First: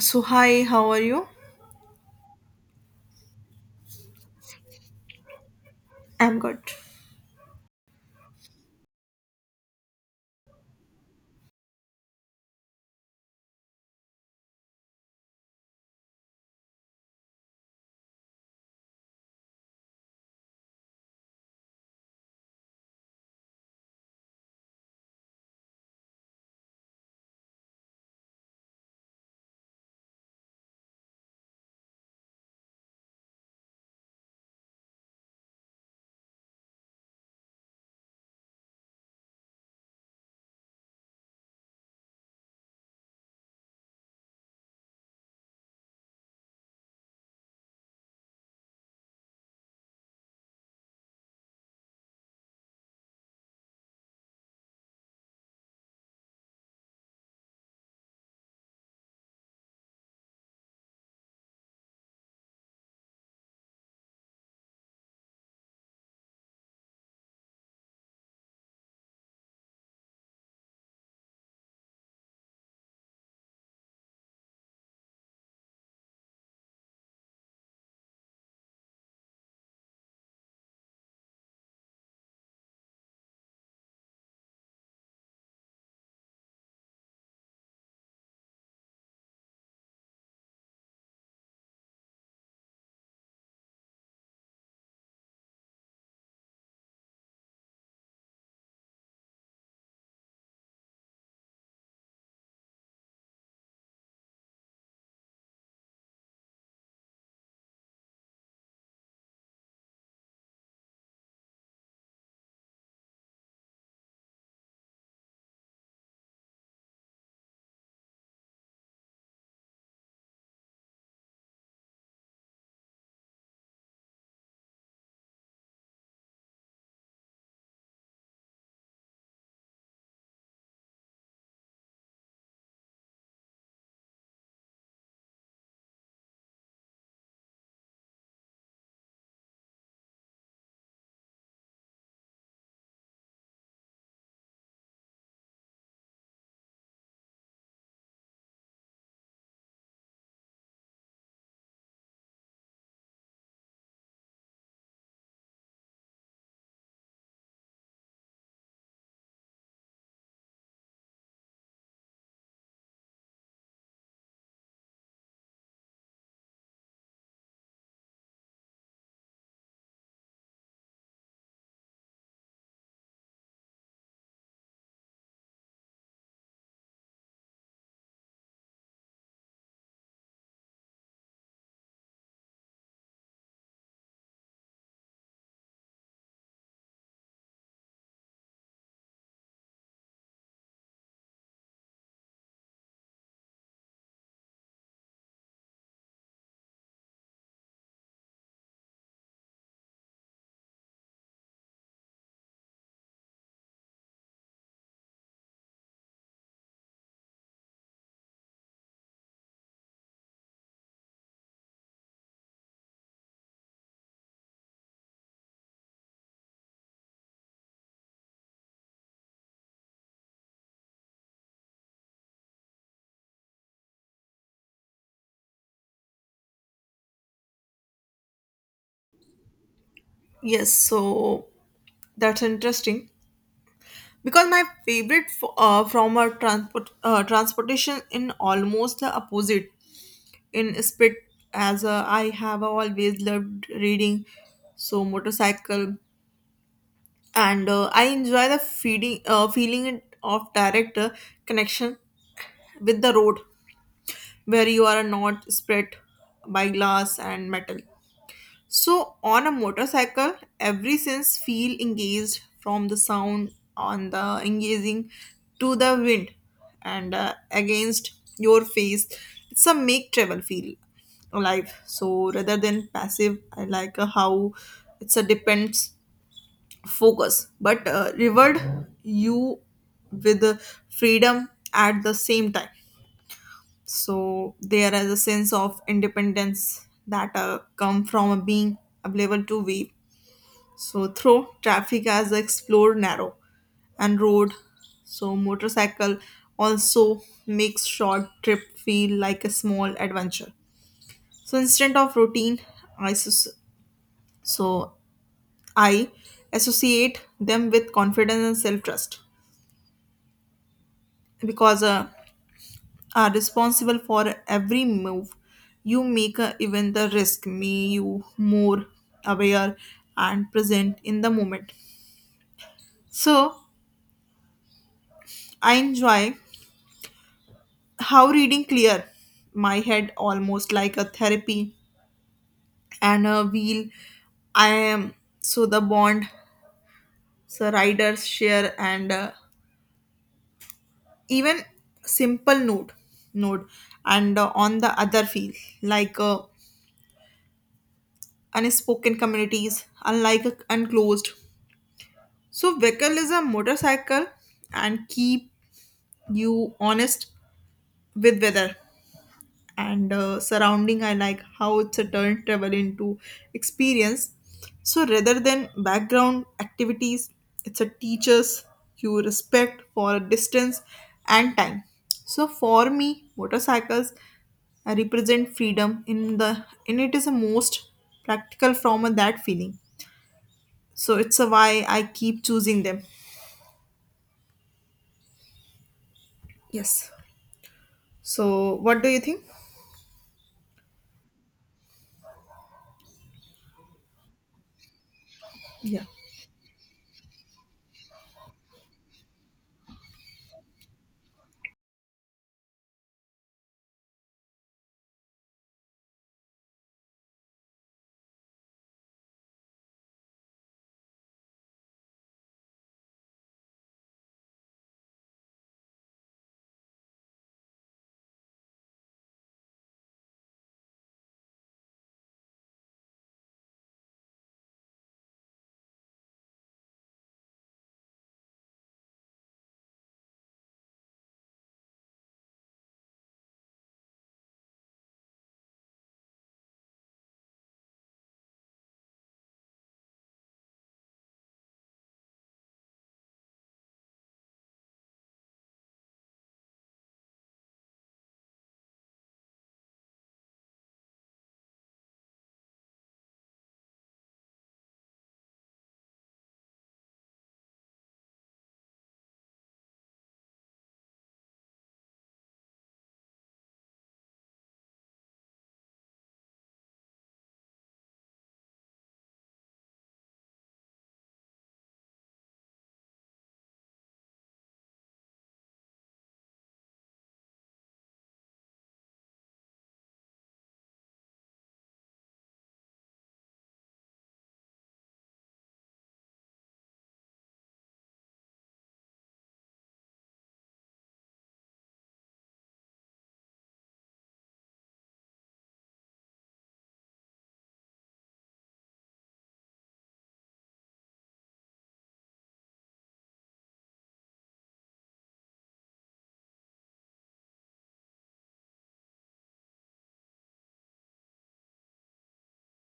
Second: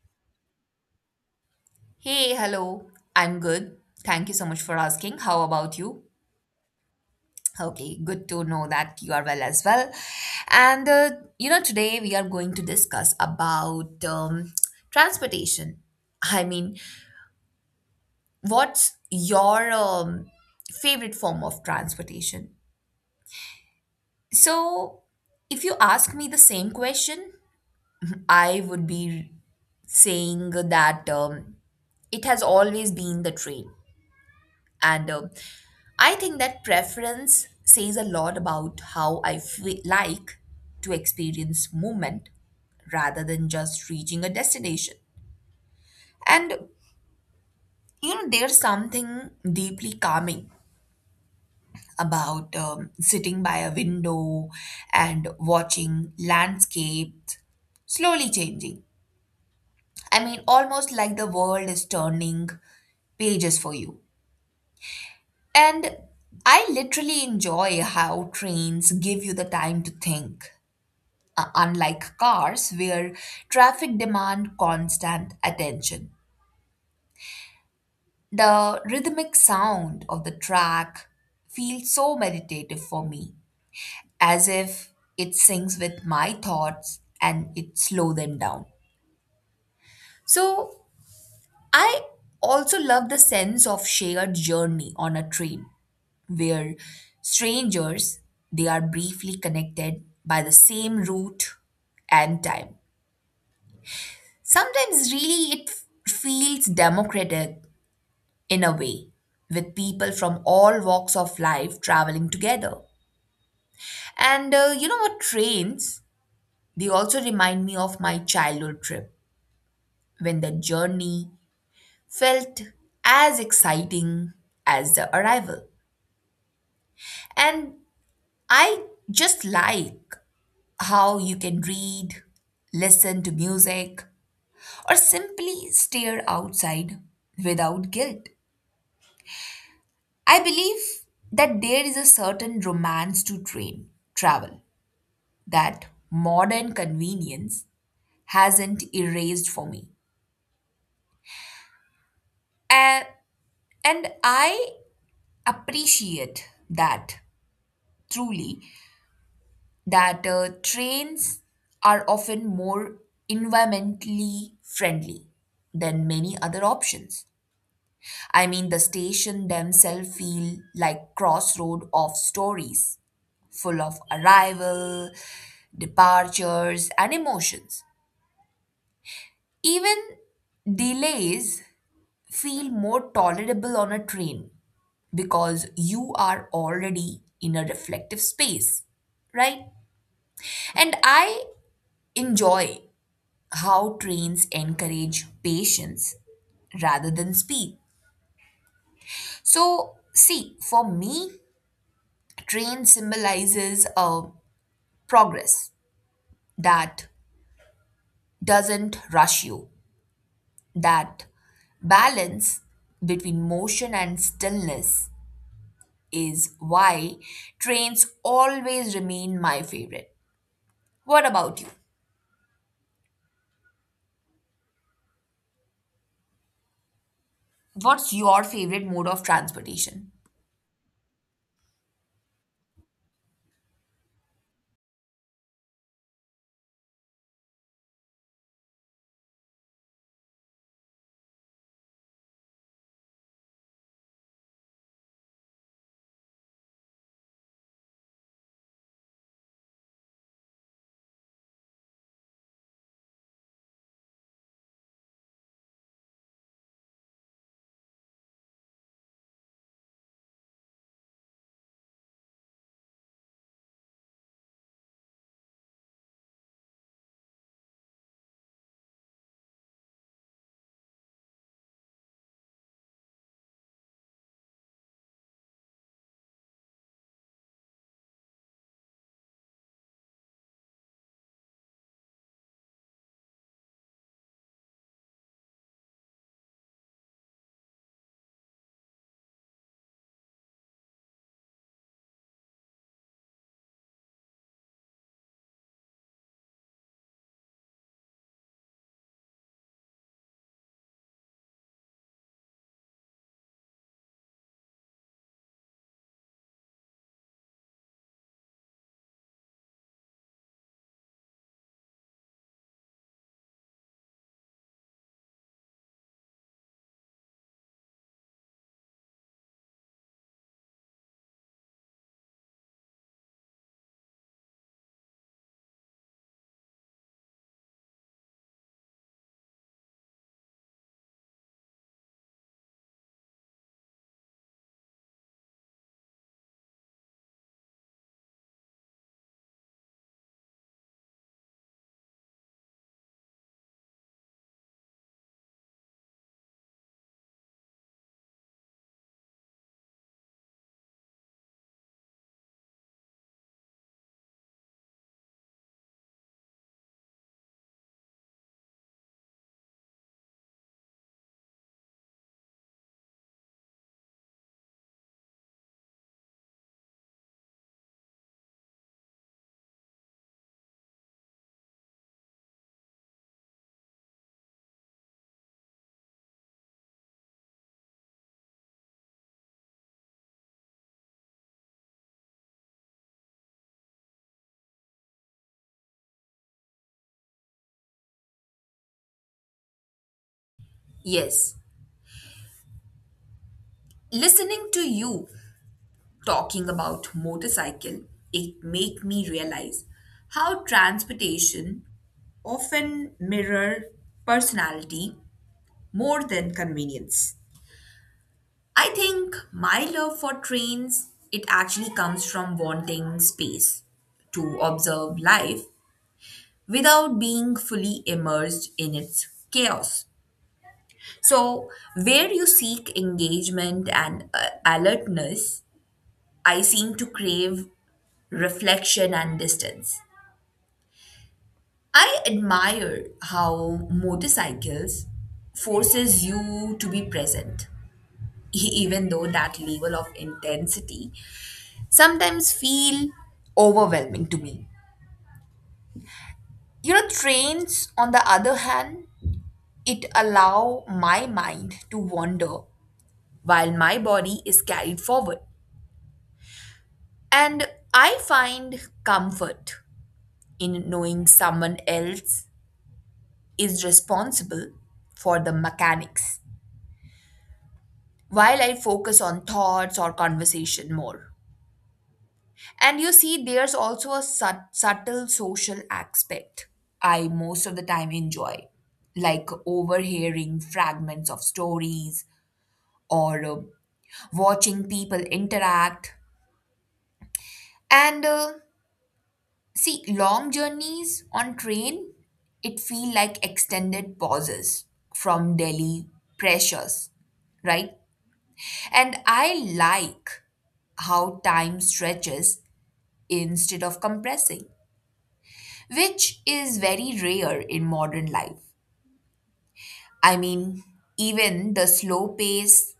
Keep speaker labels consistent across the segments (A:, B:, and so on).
A: So, hi, how are you?
B: Hey, hello. I'm good. Thank you so much for asking. How about you?
A: I'm good.
B: Okay, good to know that you are well as well. And uh, Today we are going to discuss about transportation. I mean, what's your favorite form of transportation? So, if you ask me the same question, I would be saying that it has always been the train. And I think that preference says a lot about how I feel like to experience movement rather than just reaching a destination. And there's something deeply calming about sitting by a window and watching landscapes slowly changing. I mean, almost like the world is turning pages for you. And I literally enjoy how trains give you the time to think. Unlike cars, where traffic demand constant attention, the rhythmic sound of the track feels so meditative for me, as if it sings with my thoughts and it slow them down. So I also love the sense of shared journey on a train, where strangers they are briefly connected by the same route and time. Sometimes, really, feels democratic in a way, with people from all walks of life traveling together. And you know what, Trains, they also remind me of my childhood trip when the journey felt as exciting as the arrival. And I just like how you can read, listen to music, or simply stare outside without guilt. I believe that there is a certain romance to train travel that modern convenience hasn't erased for me. And, and I appreciate that truly that trains are often more environmentally friendly than many other options. I mean, the station themselves feel like crossroad of stories full of arrival, departures, and emotions. Even delays feel more tolerable on a train because you are already in a reflective space, right? And I enjoy how trains encourage patience rather than speed. So, see, for me, train symbolizes a progress that doesn't rush you. That balance between motion and stillness is why trains always remain my favorite. What about you? What's your favorite mode of transportation?
A: Yes, so that's interesting because my favorite from our transportation in almost the opposite in split as I have always loved reading, so motorcycle and I enjoy the feeding feeling it of direct connection with the road where you are not spread by glass and metal. So on a motorcycle, every sense feel engaged from the sound on the engaging to the wind and against your face. It's a make travel feel alive. So rather than passive, I like how it's a depends focus, but reward you with freedom at the same time. So there is a sense of independence that come from being available to wave so through traffic as explored narrow and road. So motorcycle also makes short trip feel like a small adventure. So instead of routine, I sus- so I associate them with confidence and self trust because are responsible for every move you make, even the risk may you more aware and present in the moment. So I enjoy how reading clear my head almost like a therapy and a wheel I am, so the bond so riders share and even simple note and on the other feel like unspoken communities unlike a unclosed so vehicle is a motorcycle and keep you honest with weather and surrounding. I like how it's a turn travel into experience so rather than background activities it's a teachers you respect for a distance and time so for me motorcycles represent freedom in the and it is the most practical from of that feeling so it's a why I keep choosing them. Yes, so what do you think?
B: Yes, listening to you
A: yeah
B: talking about motorcycle, it make me realize how transportation often mirror personality more than convenience. I think my love for trains it actually comes from wanting space to observe life without being fully immersed in its chaos. So where you seek engagement and alertness, I seem to crave reflection and distance. I admire how motorcycles forces you to be present even though that level of intensity sometimes feel overwhelming to me. You know, trains, on the other hand, it allow my mind to wander while my body is carried forward. And I find comfort in knowing someone else is responsible for the mechanics while I focus on thoughts or conversation more. And you see, there's also a subtle social aspect I most of the time enjoy, like overhearing fragments of stories or watching people interact. And See, long journeys on train, it feel like extended pauses from daily pressures, right? And I like how time stretches instead of compressing, which is very rare in modern life. I mean, even the slow pace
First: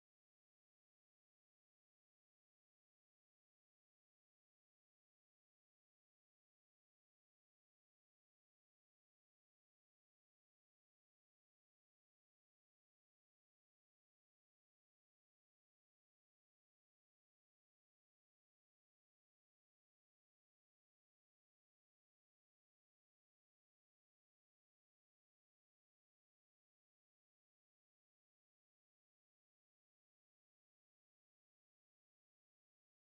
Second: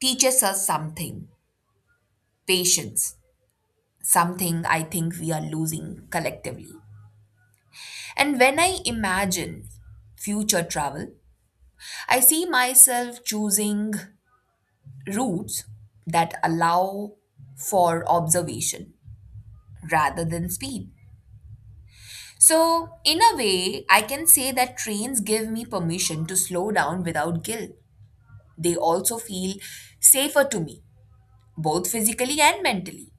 B: teaches us something, patience, something I think we are losing collectively. And when I imagine future travel, I see myself choosing routes that allow for observation rather than speed. So, in a way, I can say that trains give me permission to slow down without guilt. They also feel safer to me, both physically and mentally.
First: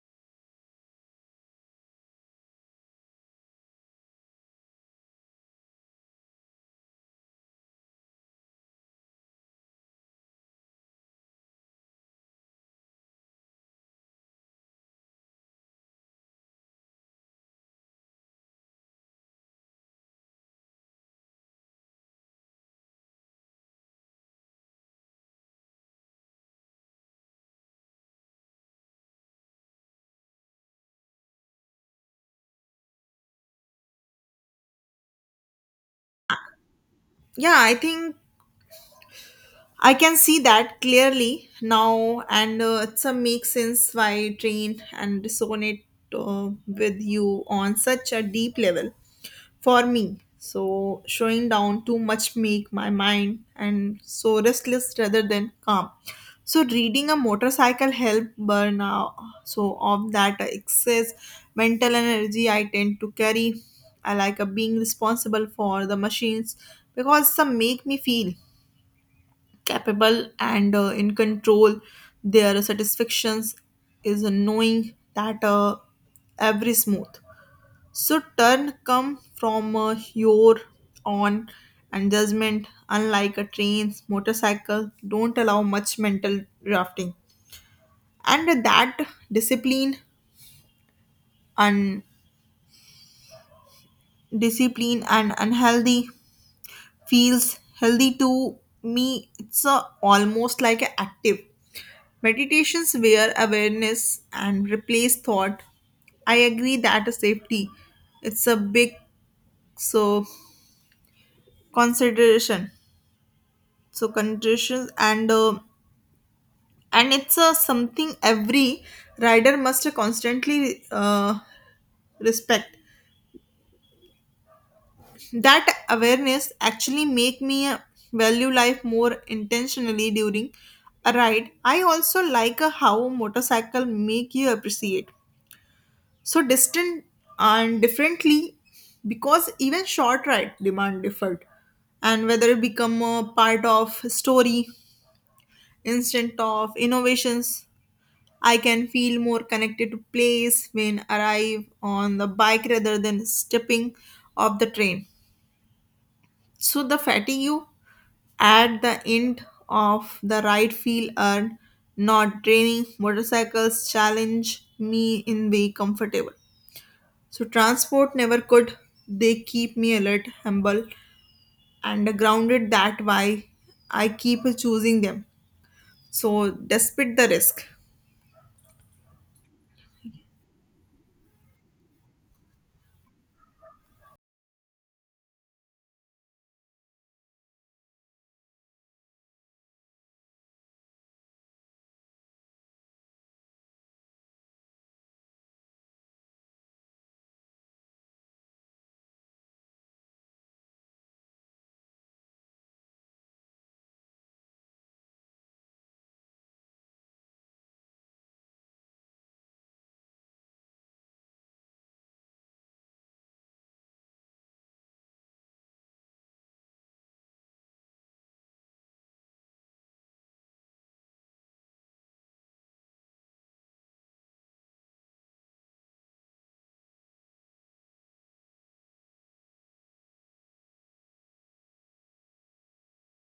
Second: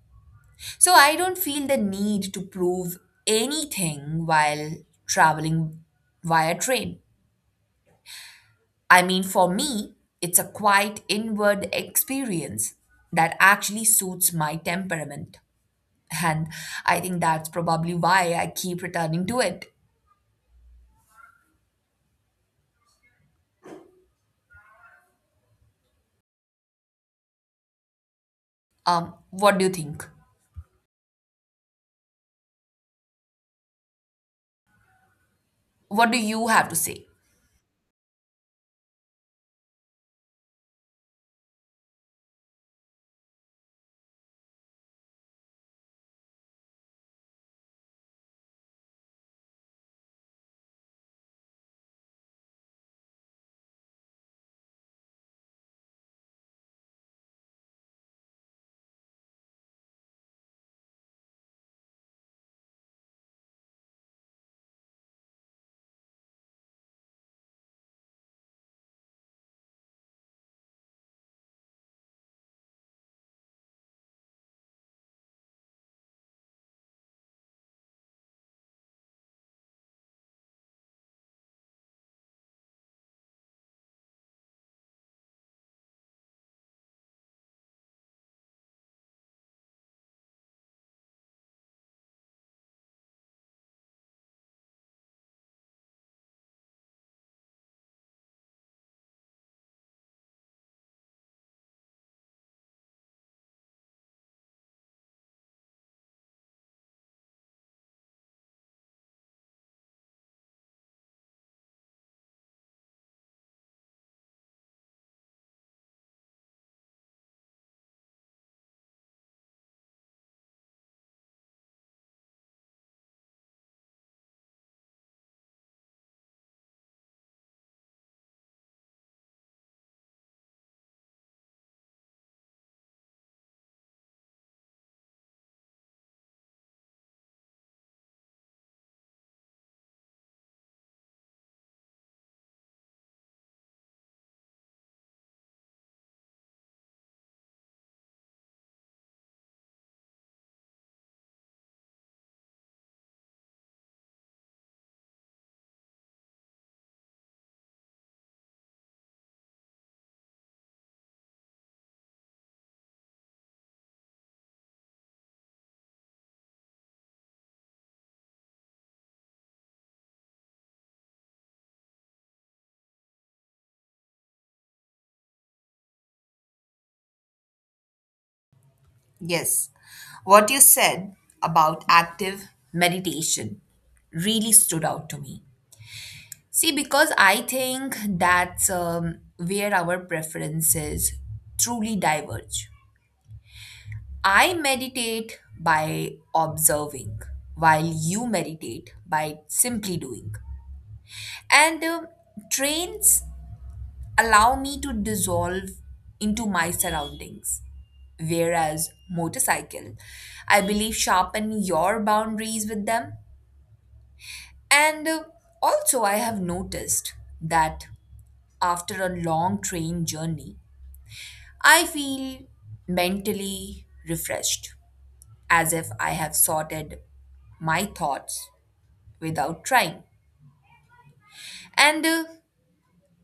B: So I don't feel the need to prove anything while traveling via train. I mean, for me, it's a quiet inward experience that actually suits my temperament. And I think that's probably why I keep returning to it. What do you think? What do you have to say?
A: yeah I think I can see that clearly now, and it's a make sense why train and resonate with you on such a deep level for me. So showing down too much make my mind and so restless rather than calm. So reading a motorcycle help burn out so of that excess mental energy I tend to carry. I like a being responsible for the machines because some make me feel capable and in control. Their satisfactions is knowing that every smooth so turn come from your on and judgment unlike a trains motorcycle don't allow much mental drafting and that discipline and discipline and unhealthy feels healthy to me. It's a, almost like a active. Meditations where awareness and replace thought. I agree that a safety. It's a big so consideration. So conditions and it's a something every rider must constantly respect. That awareness actually make me value life more intentionally during a ride. I also like how motorcycle make you appreciate so distant and differently because even short ride demand different and whether it become a part of story instant of innovations. I can feel more connected to place when arrive on the bike rather than stepping off the train so the fatigue at the end of the ride feel earned, not draining. Motorcycles challenge me in way comfortable. So transport never could. They keep me alert, humble, and grounded. That why I keep choosing them. So despite the risk.
B: Yes, what you said about active meditation really stood out to me. See, because I think that's where our preferences truly diverge. I meditate by observing, while you meditate by simply doing. And Trains allow me to dissolve into my surroundings. Whereas motorcycle, I believe sharpen your boundaries with them. And Also, I have noticed that after a long train journey, I feel mentally refreshed, as if I have sorted my thoughts without trying. And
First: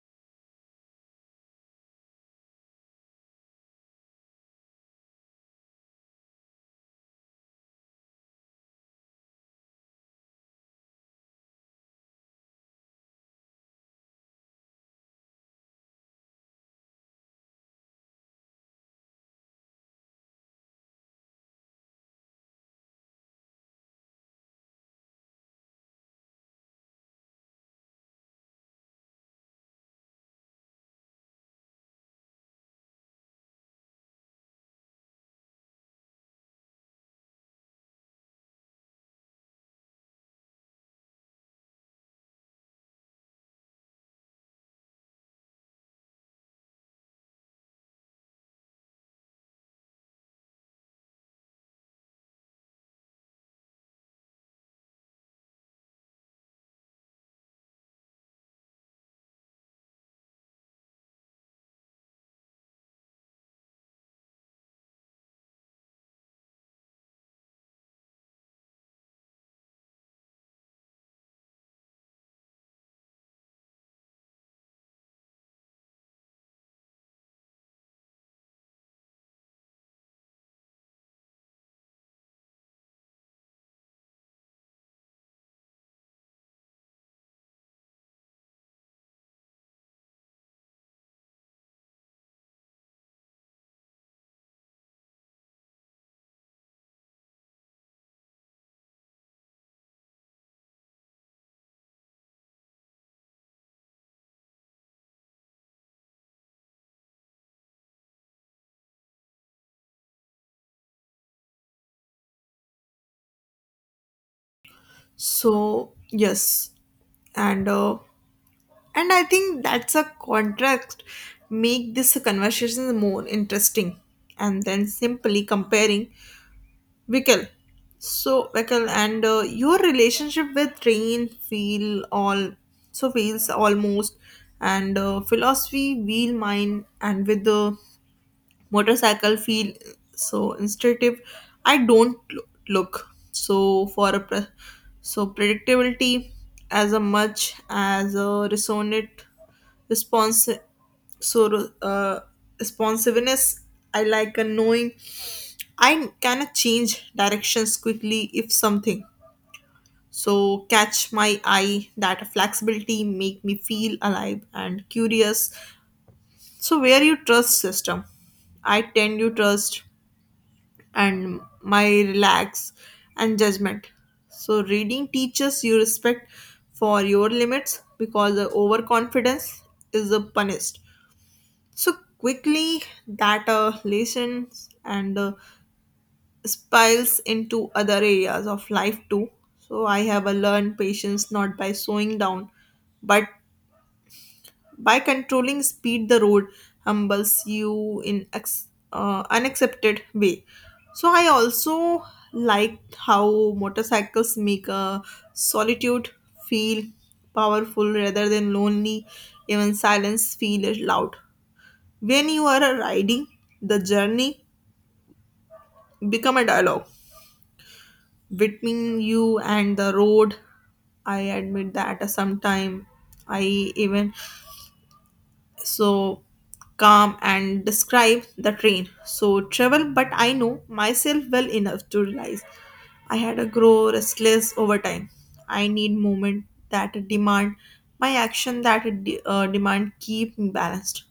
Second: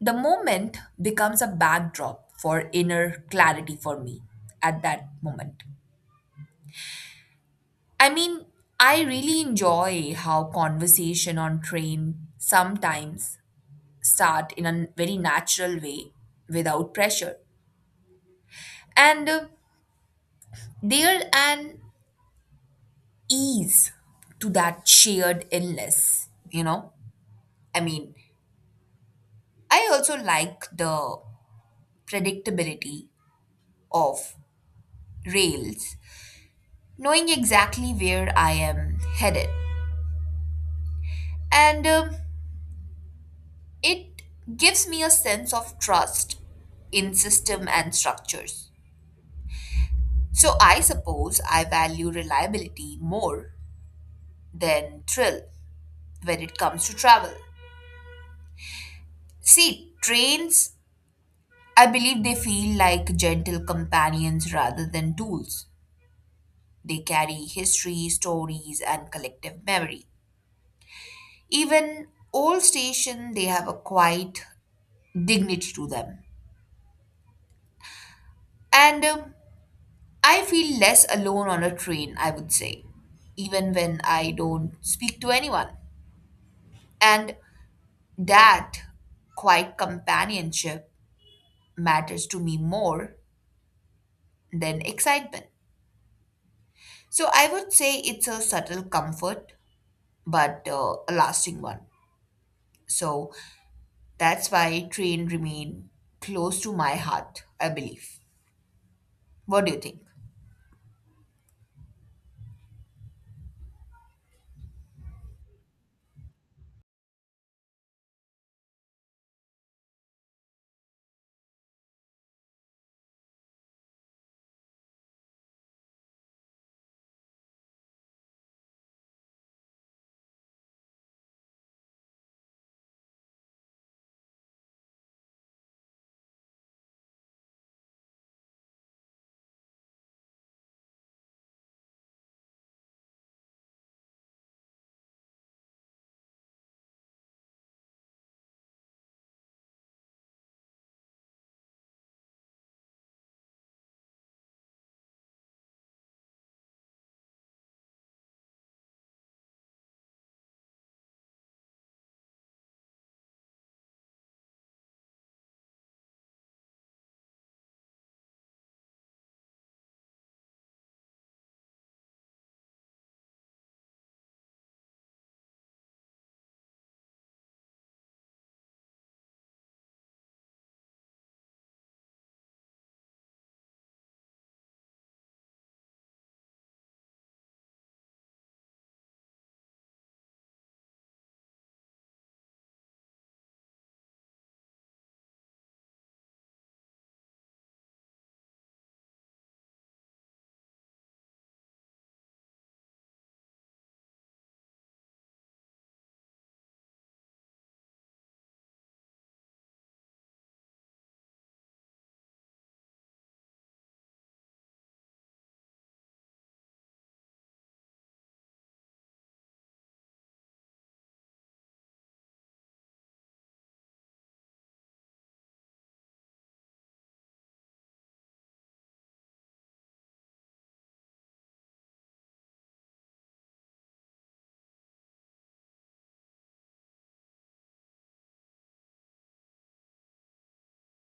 B: The moment becomes a backdrop for inner clarity for me at that moment. I mean, I really enjoy how conversation on train sometimes start in a very natural way without pressure. And There an ease to that shared illness, you know? I mean, I also like the predictability of rails, knowing exactly where I am headed. And It gives me a sense of trust in system and structures. So I suppose I value reliability more than thrill when it comes to travel. See, trains, I believe they feel like gentle companions rather than tools. They carry history, stories, and collective memory. Even old station they have a quiet dignity to them. And I feel less alone on a train, I would say, even when I don't speak to anyone. And that quiet companionship matters to me more than excitement. So I would say it's a subtle comfort, but a lasting one. So that's why train remain close to my heart, I believe. What do you think?
A: So yes, and uh, and I think that's a contract make this conversation more interesting and then simply comparing Vikal. So, Vikal, and your relationship with rain feel all so feels almost, and philosophy wheel mine, and with the motorcycle feel so instinctive. I don't lo- look so for a so predictability as a much as a resonant response so responsiveness. I like a knowing I cannot change directions quickly if something so catch my eye that flexibility make me feel alive and curious so where you trust system I tend to trust and my relax and judgment so reading teaches you respect for your limits because the overconfidence is punished so quickly that lessons and spills into other areas of life too. So I have a learned patience not by slowing down, but by controlling speed. The road humbles you in unaccepted way. So I also liked how motorcycles make a solitude feel powerful rather than lonely. Even silence feel loud. When you are riding, the journey become a dialogue between you and the road. I admit that sometime I even so calm and describe the train so travel but I know myself well enough to realize I had a grow restless over time. I need movement that demand my action, demand keep me balanced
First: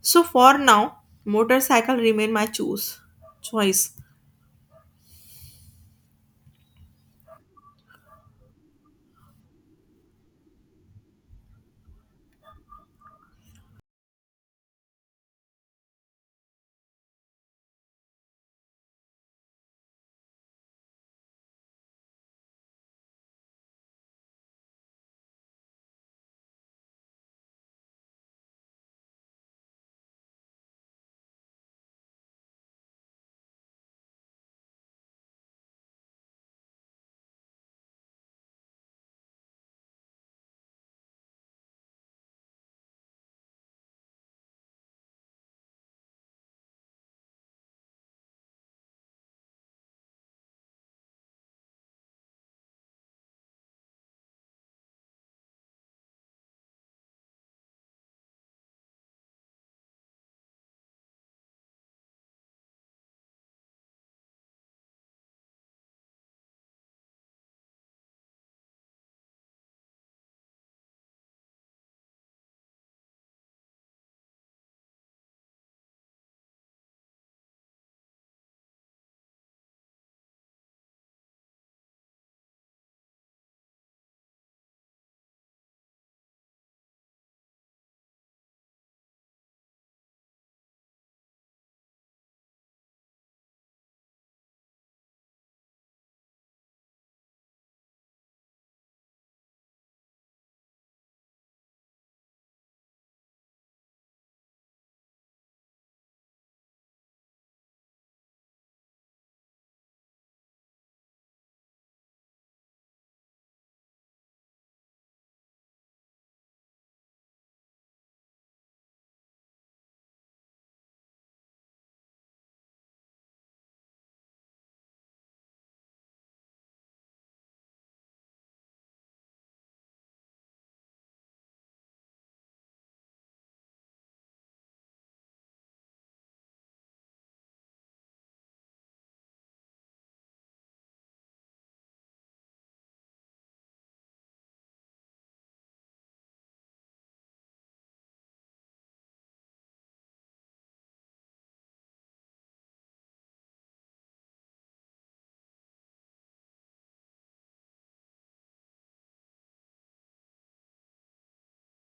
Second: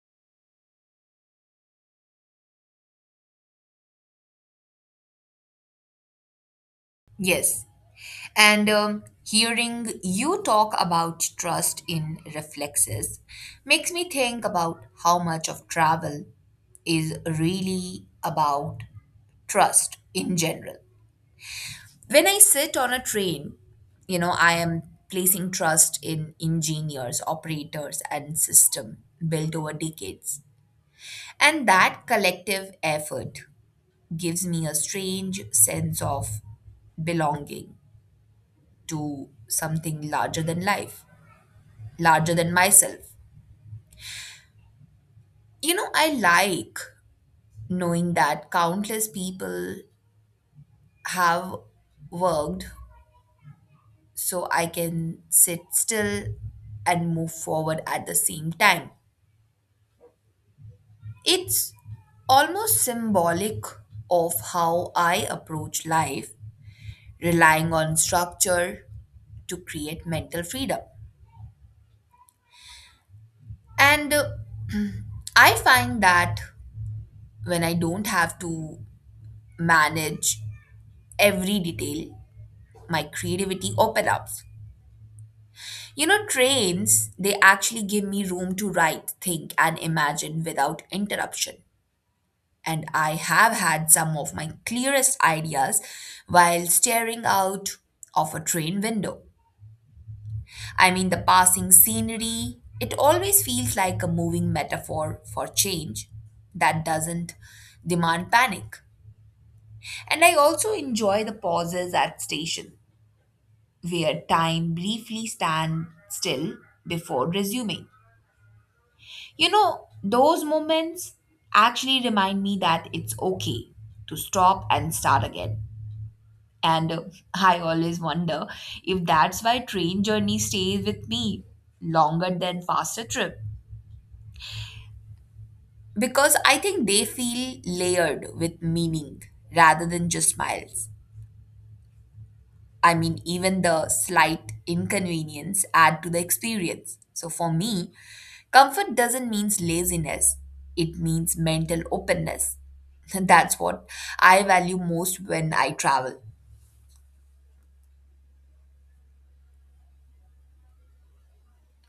A: so for now motorcycle remain my choose choice.
B: Yes, And hearing you talk about trust in reflexes makes me think about how much of travel is really about trust in general. When I sit on a train, you know, I am placing trust in engineers, operators, and system built over decades. And that collective effort gives me a strange sense of belonging to something larger than life. Larger than myself. You know, I like knowing that countless people have worked so I can sit still and move forward at the same time. It's almost symbolic of how I approach life, relying on structure to create mental freedom. And I find that when I don't have to manage every detail, my creativity opens up. You know, trains, they actually give me room to write, think, and imagine without interruption. And I have had some of my clearest ideas while staring out of a train window. I mean, the passing scenery, it always feels like a moving metaphor for change that doesn't demand panic. And I also enjoy the pauses at station where time briefly stands still before resuming. You know, those moments actually remind me that it's okay to stop and start again. And I always wonder if that's why train journey stays with me longer than faster trip. Because I think they feel layered with meaning rather than just miles. I mean, even the slight inconvenience add to the experience. So for me, comfort doesn't mean laziness. It means mental openness. That's what I value most when I travel.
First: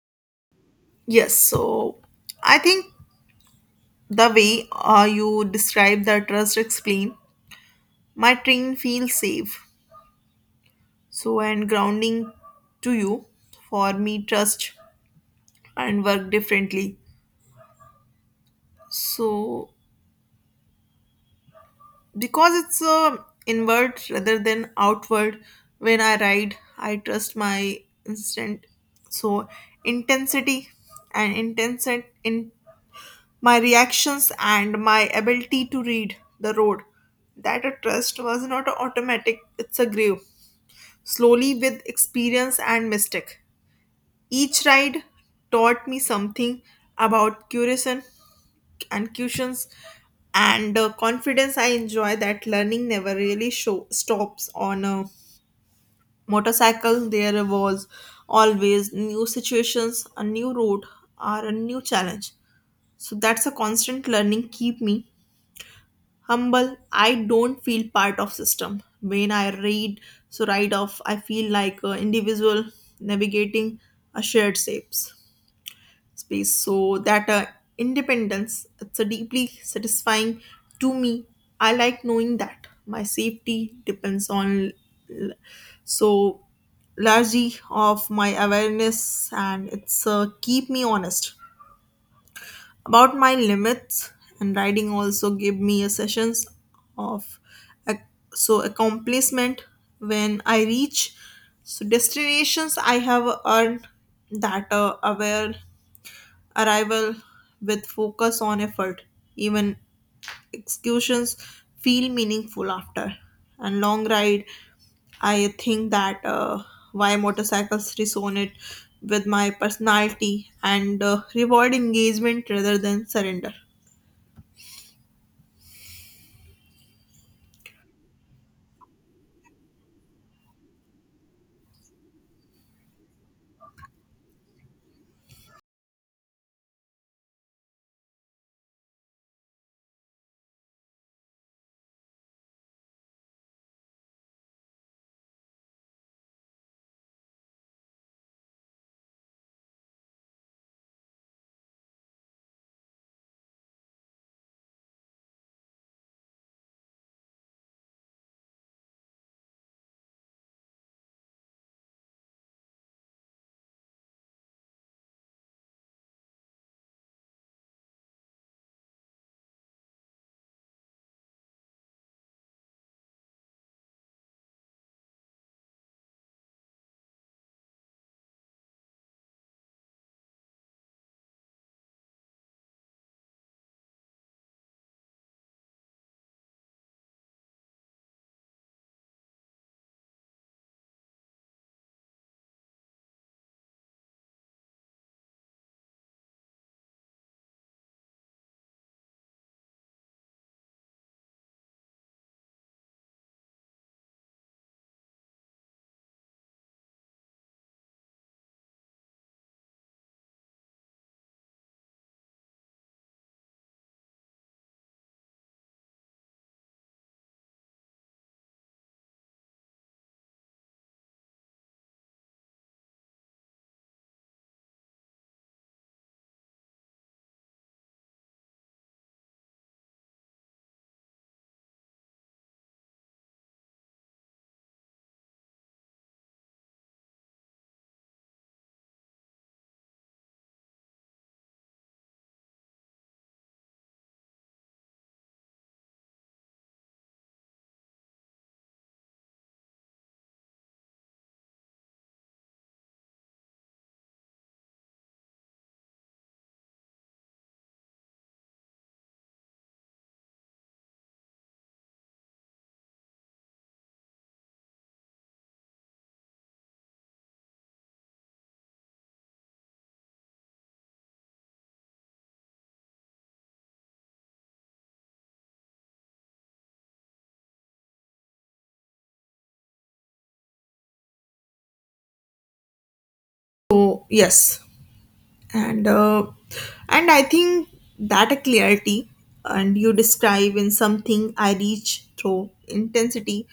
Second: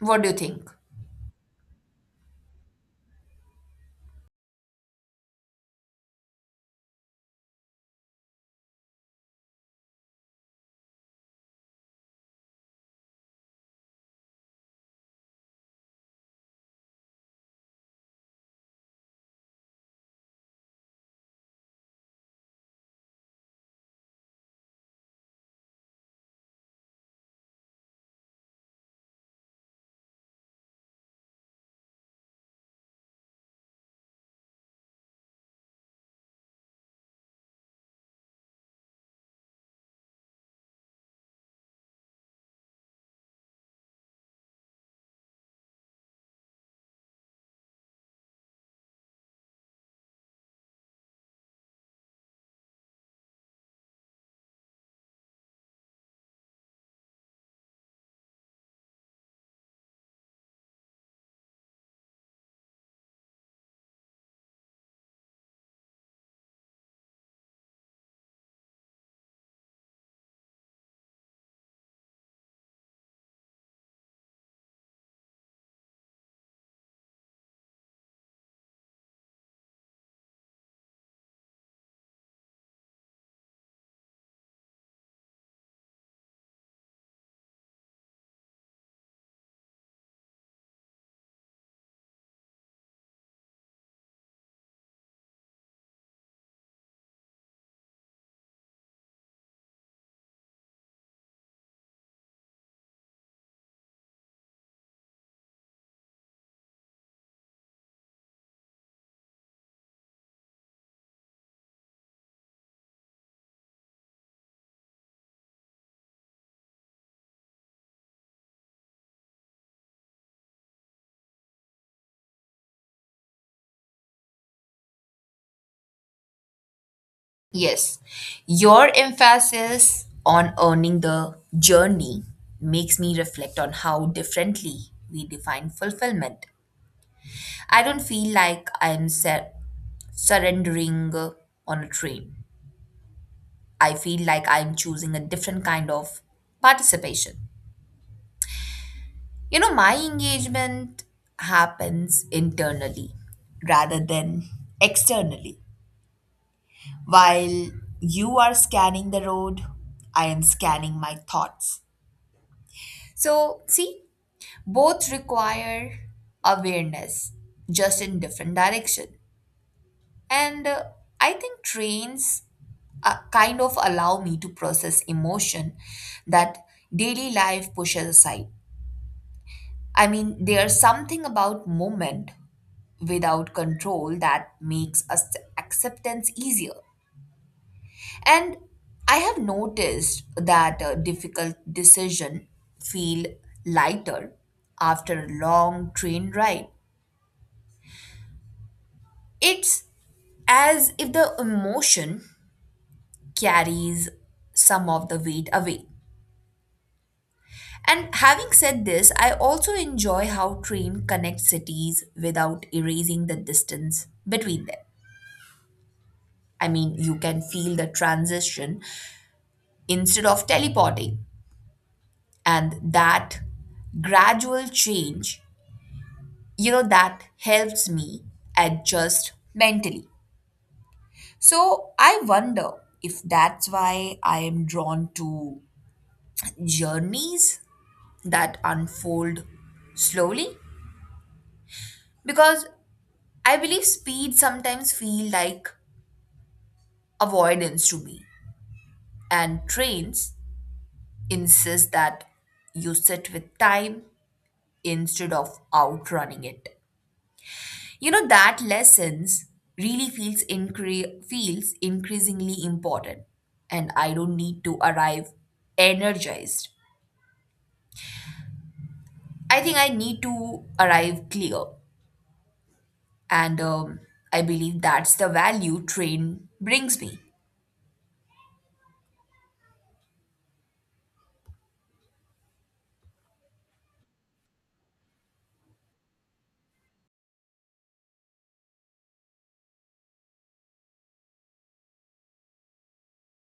B: What do you think?
A: Yes, so I think the way you describe the trust explain, my train feels safe. So and grounding to you for me trust and work differently. So because it's inward rather than outward when I ride, I trust my instant. So intensity and intense in my reactions and my ability to read the road. That a trust was not automatic, it's a grave slowly with experience and mistake. Each ride taught me something about curiosity and cushions and confidence. I enjoy that learning never really show, stops on a motorcycle. There was always new situations, a new road, or a new challenge. So that's a constant learning keep me humble. I don't feel part of system when I read so write off I feel like an individual navigating a shared shapes space so that independence it's a deeply satisfying to me. I like knowing that my safety depends on l- so largely of my awareness and it's keep me honest about my limits and writing also gave me a sessions of ac- so accomplishment when I reach so destinations I have earned that aware arrival with focus on effort even executions feel meaningful after and long ride. I think that why motorcycles resonate with my personality and reward engagement rather than surrender.
B: Yes, your emphasis on earning the journey makes me reflect on how differently we define fulfillment. I don't feel like surrendering on a train. I feel like I'm choosing a different kind of participation. You know, my engagement happens internally rather than externally. While you are scanning the road, I am scanning my thoughts. So, see, both require awareness, just in different direction. And I think trains kind of allow me to process emotion that daily life pushes aside. I mean, there's something about movement without control that makes acceptance easier. And I have noticed that a difficult decision feel lighter after a long train ride. It's as if the emotion carries some of the weight away. And having said this, I also enjoy how train connects cities without erasing the distance between them. I mean, you can feel the transition instead of teleporting. And that gradual change, you know, that helps me adjust mentally. So I wonder if that's why I am drawn to journeys that unfold slowly, because I believe speed sometimes feel like avoidance to me, and trains insist that you sit with time instead of outrunning it. You know, that lessons really feels increasingly important, and I don't need to arrive energized. I think I need to arrive clear, and I believe that's the value train brings me.
A: So yes, and uh, and I think that a clarity and you describe in something I reach through intensity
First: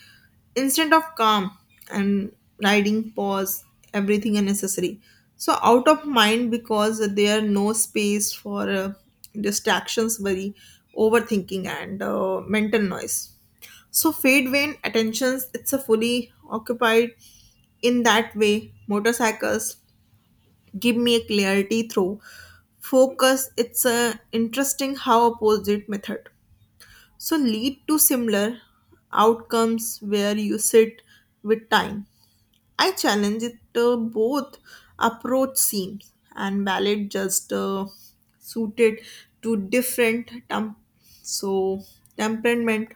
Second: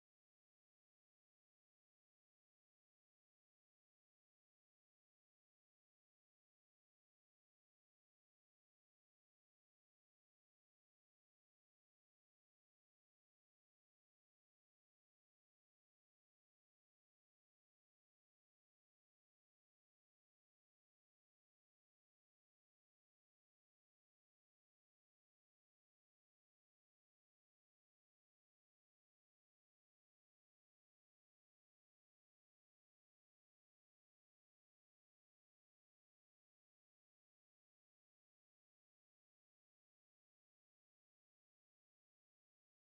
A: instead of calm and riding pause everything unnecessary. So out of mind because there no space for distractions, worry, overthinking, and mental noise. So fade when attentions it's a fully occupied in that way motorcycles give me a clarity through focus. It's a interesting how opposite method so lead to similar outcomes where you sit with time I challenge it both approach seems and valid just suited to different so temperament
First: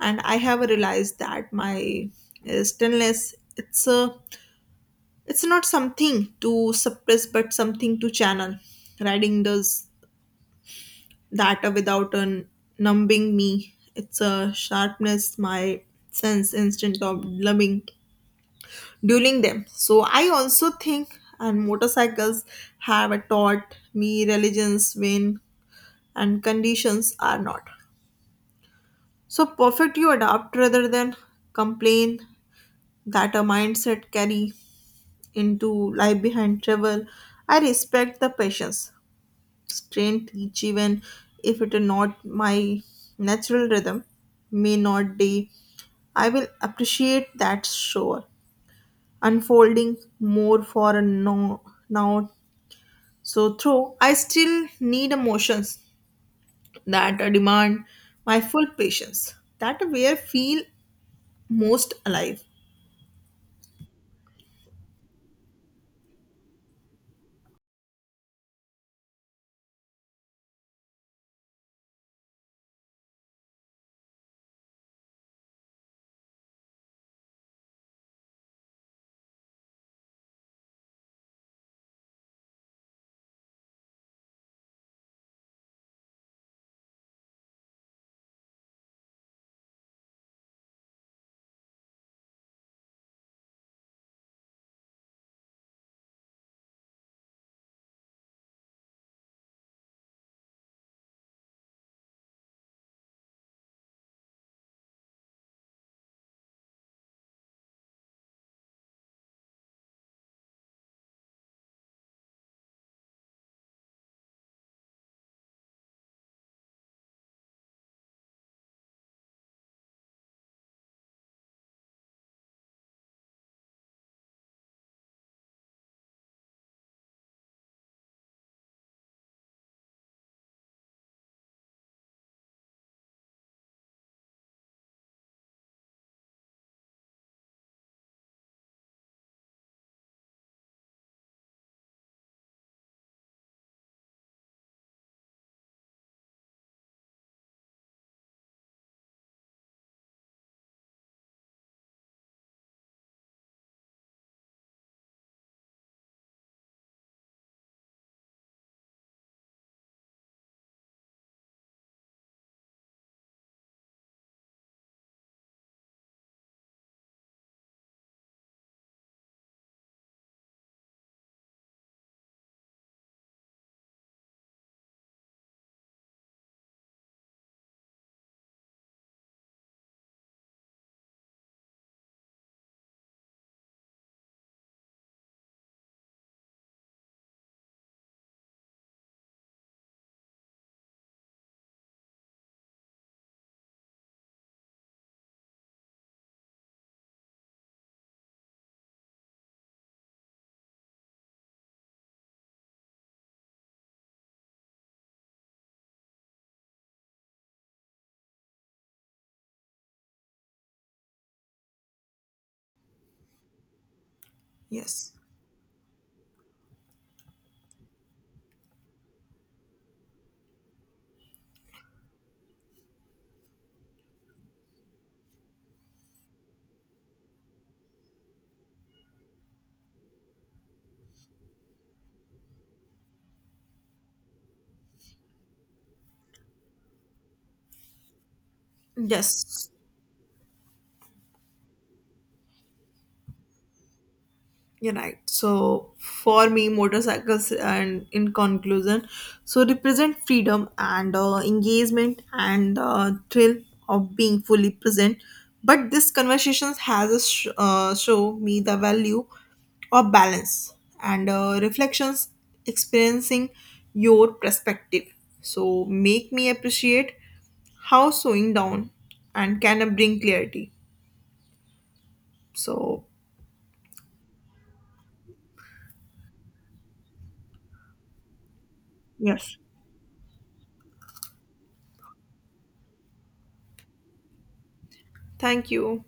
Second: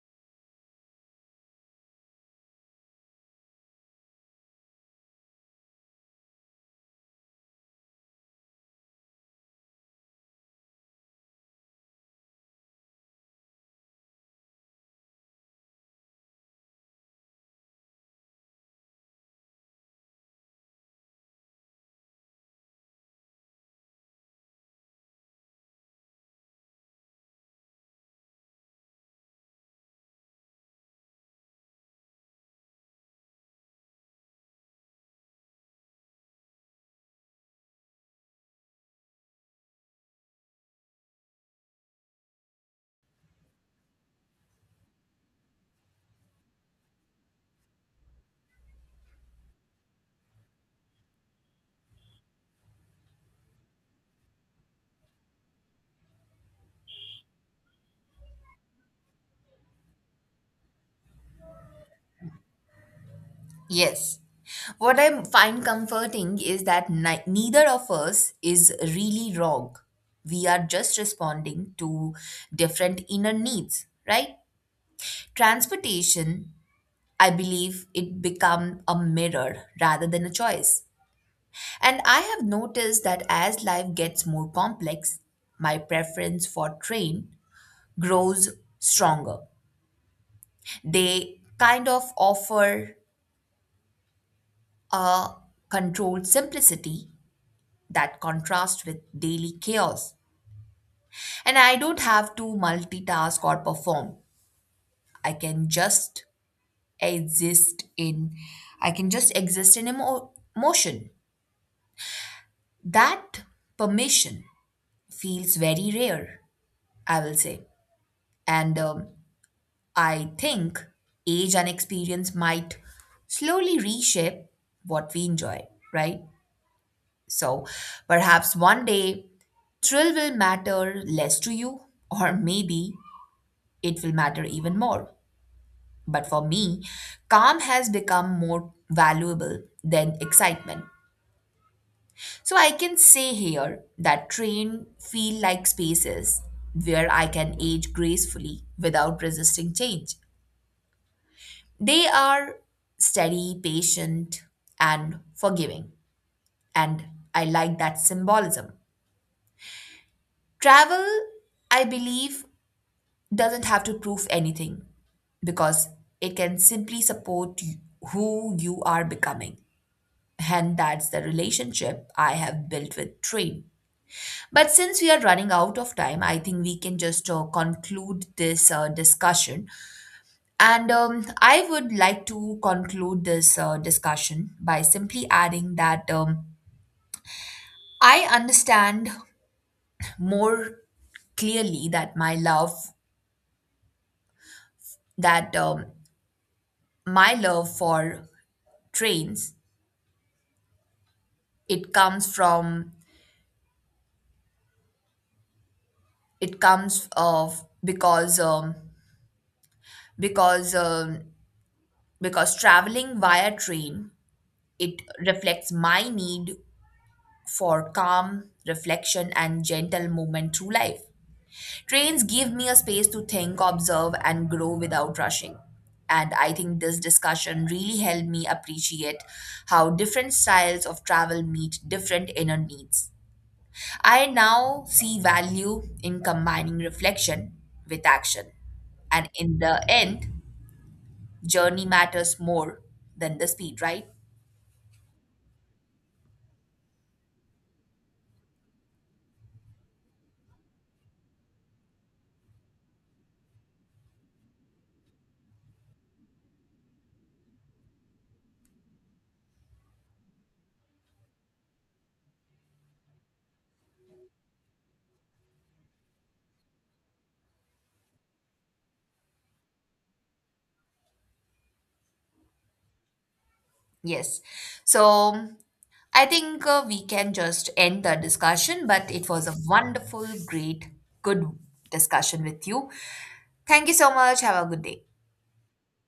A: and I have realized that my stillness it's a it's not something to suppress but something to channel. Riding does that without a numbing me. It's a sharpness my sense instant of loving dueling them so I also think and motorcycles have taught me religions when and conditions are not so perfect you adapt rather than complain that a mindset carry into life behind travel. I respect the patience Strain teach even if it is not my natural rhythm may not be I will appreciate that sure unfolding more for a no now so through I still need emotions that demand my full patience. That where feel most alive.
B: Yes. What I find comforting is that neither of us is really wrong. We are just responding to different inner needs, right? Transportation, I believe it become a mirror rather than a choice. And I have noticed that as life gets more complex, my preference for train grows stronger. They kind of offer a controlled simplicity that contrasts with daily chaos. And I don't have to multitask or perform. I can just exist in I can just exist in motion. That permission feels very rare, I will say. And I think age and experience might slowly reshape what we enjoy, right? So perhaps one day thrill will matter less to you, or maybe it will matter even more. But for me, calm has become more valuable than excitement. So I can say here that train feel like spaces where I can age gracefully without resisting change. They are steady, patient, and forgiving, and I like that symbolism. Travel, I believe, doesn't have to prove anything because it can simply support who you are becoming. And that's the relationship I have built with train. But since we are running out of time, I think we can just conclude this discussion. And I would like to conclude this discussion by simply adding that I understand more clearly that that um, my love for trains, it comes from, it comes of because um, because traveling via train, it
A: yes
B: reflects my need for calm reflection and gentle movement through life. Trains give me a space to think, observe, and grow without rushing. And I think this discussion really helped me appreciate how different styles of travel meet different inner needs. I now see value in combining reflection with action. And in
A: yes
B: the end, journey matters more than the speed, right?
A: You're right. So for me, motorcycles and in conclusion, so represent freedom and engagement and thrill of being fully present. But this conversation has a show me the value of balance and reflections, experiencing your perspective. So make me appreciate how slowing down and can bring clarity. So
B: Yes. So I think we can just end the discussion, but it was a
A: yes,
B: wonderful, great, good discussion with you. Thank you so much. Have a good day.
A: thank you.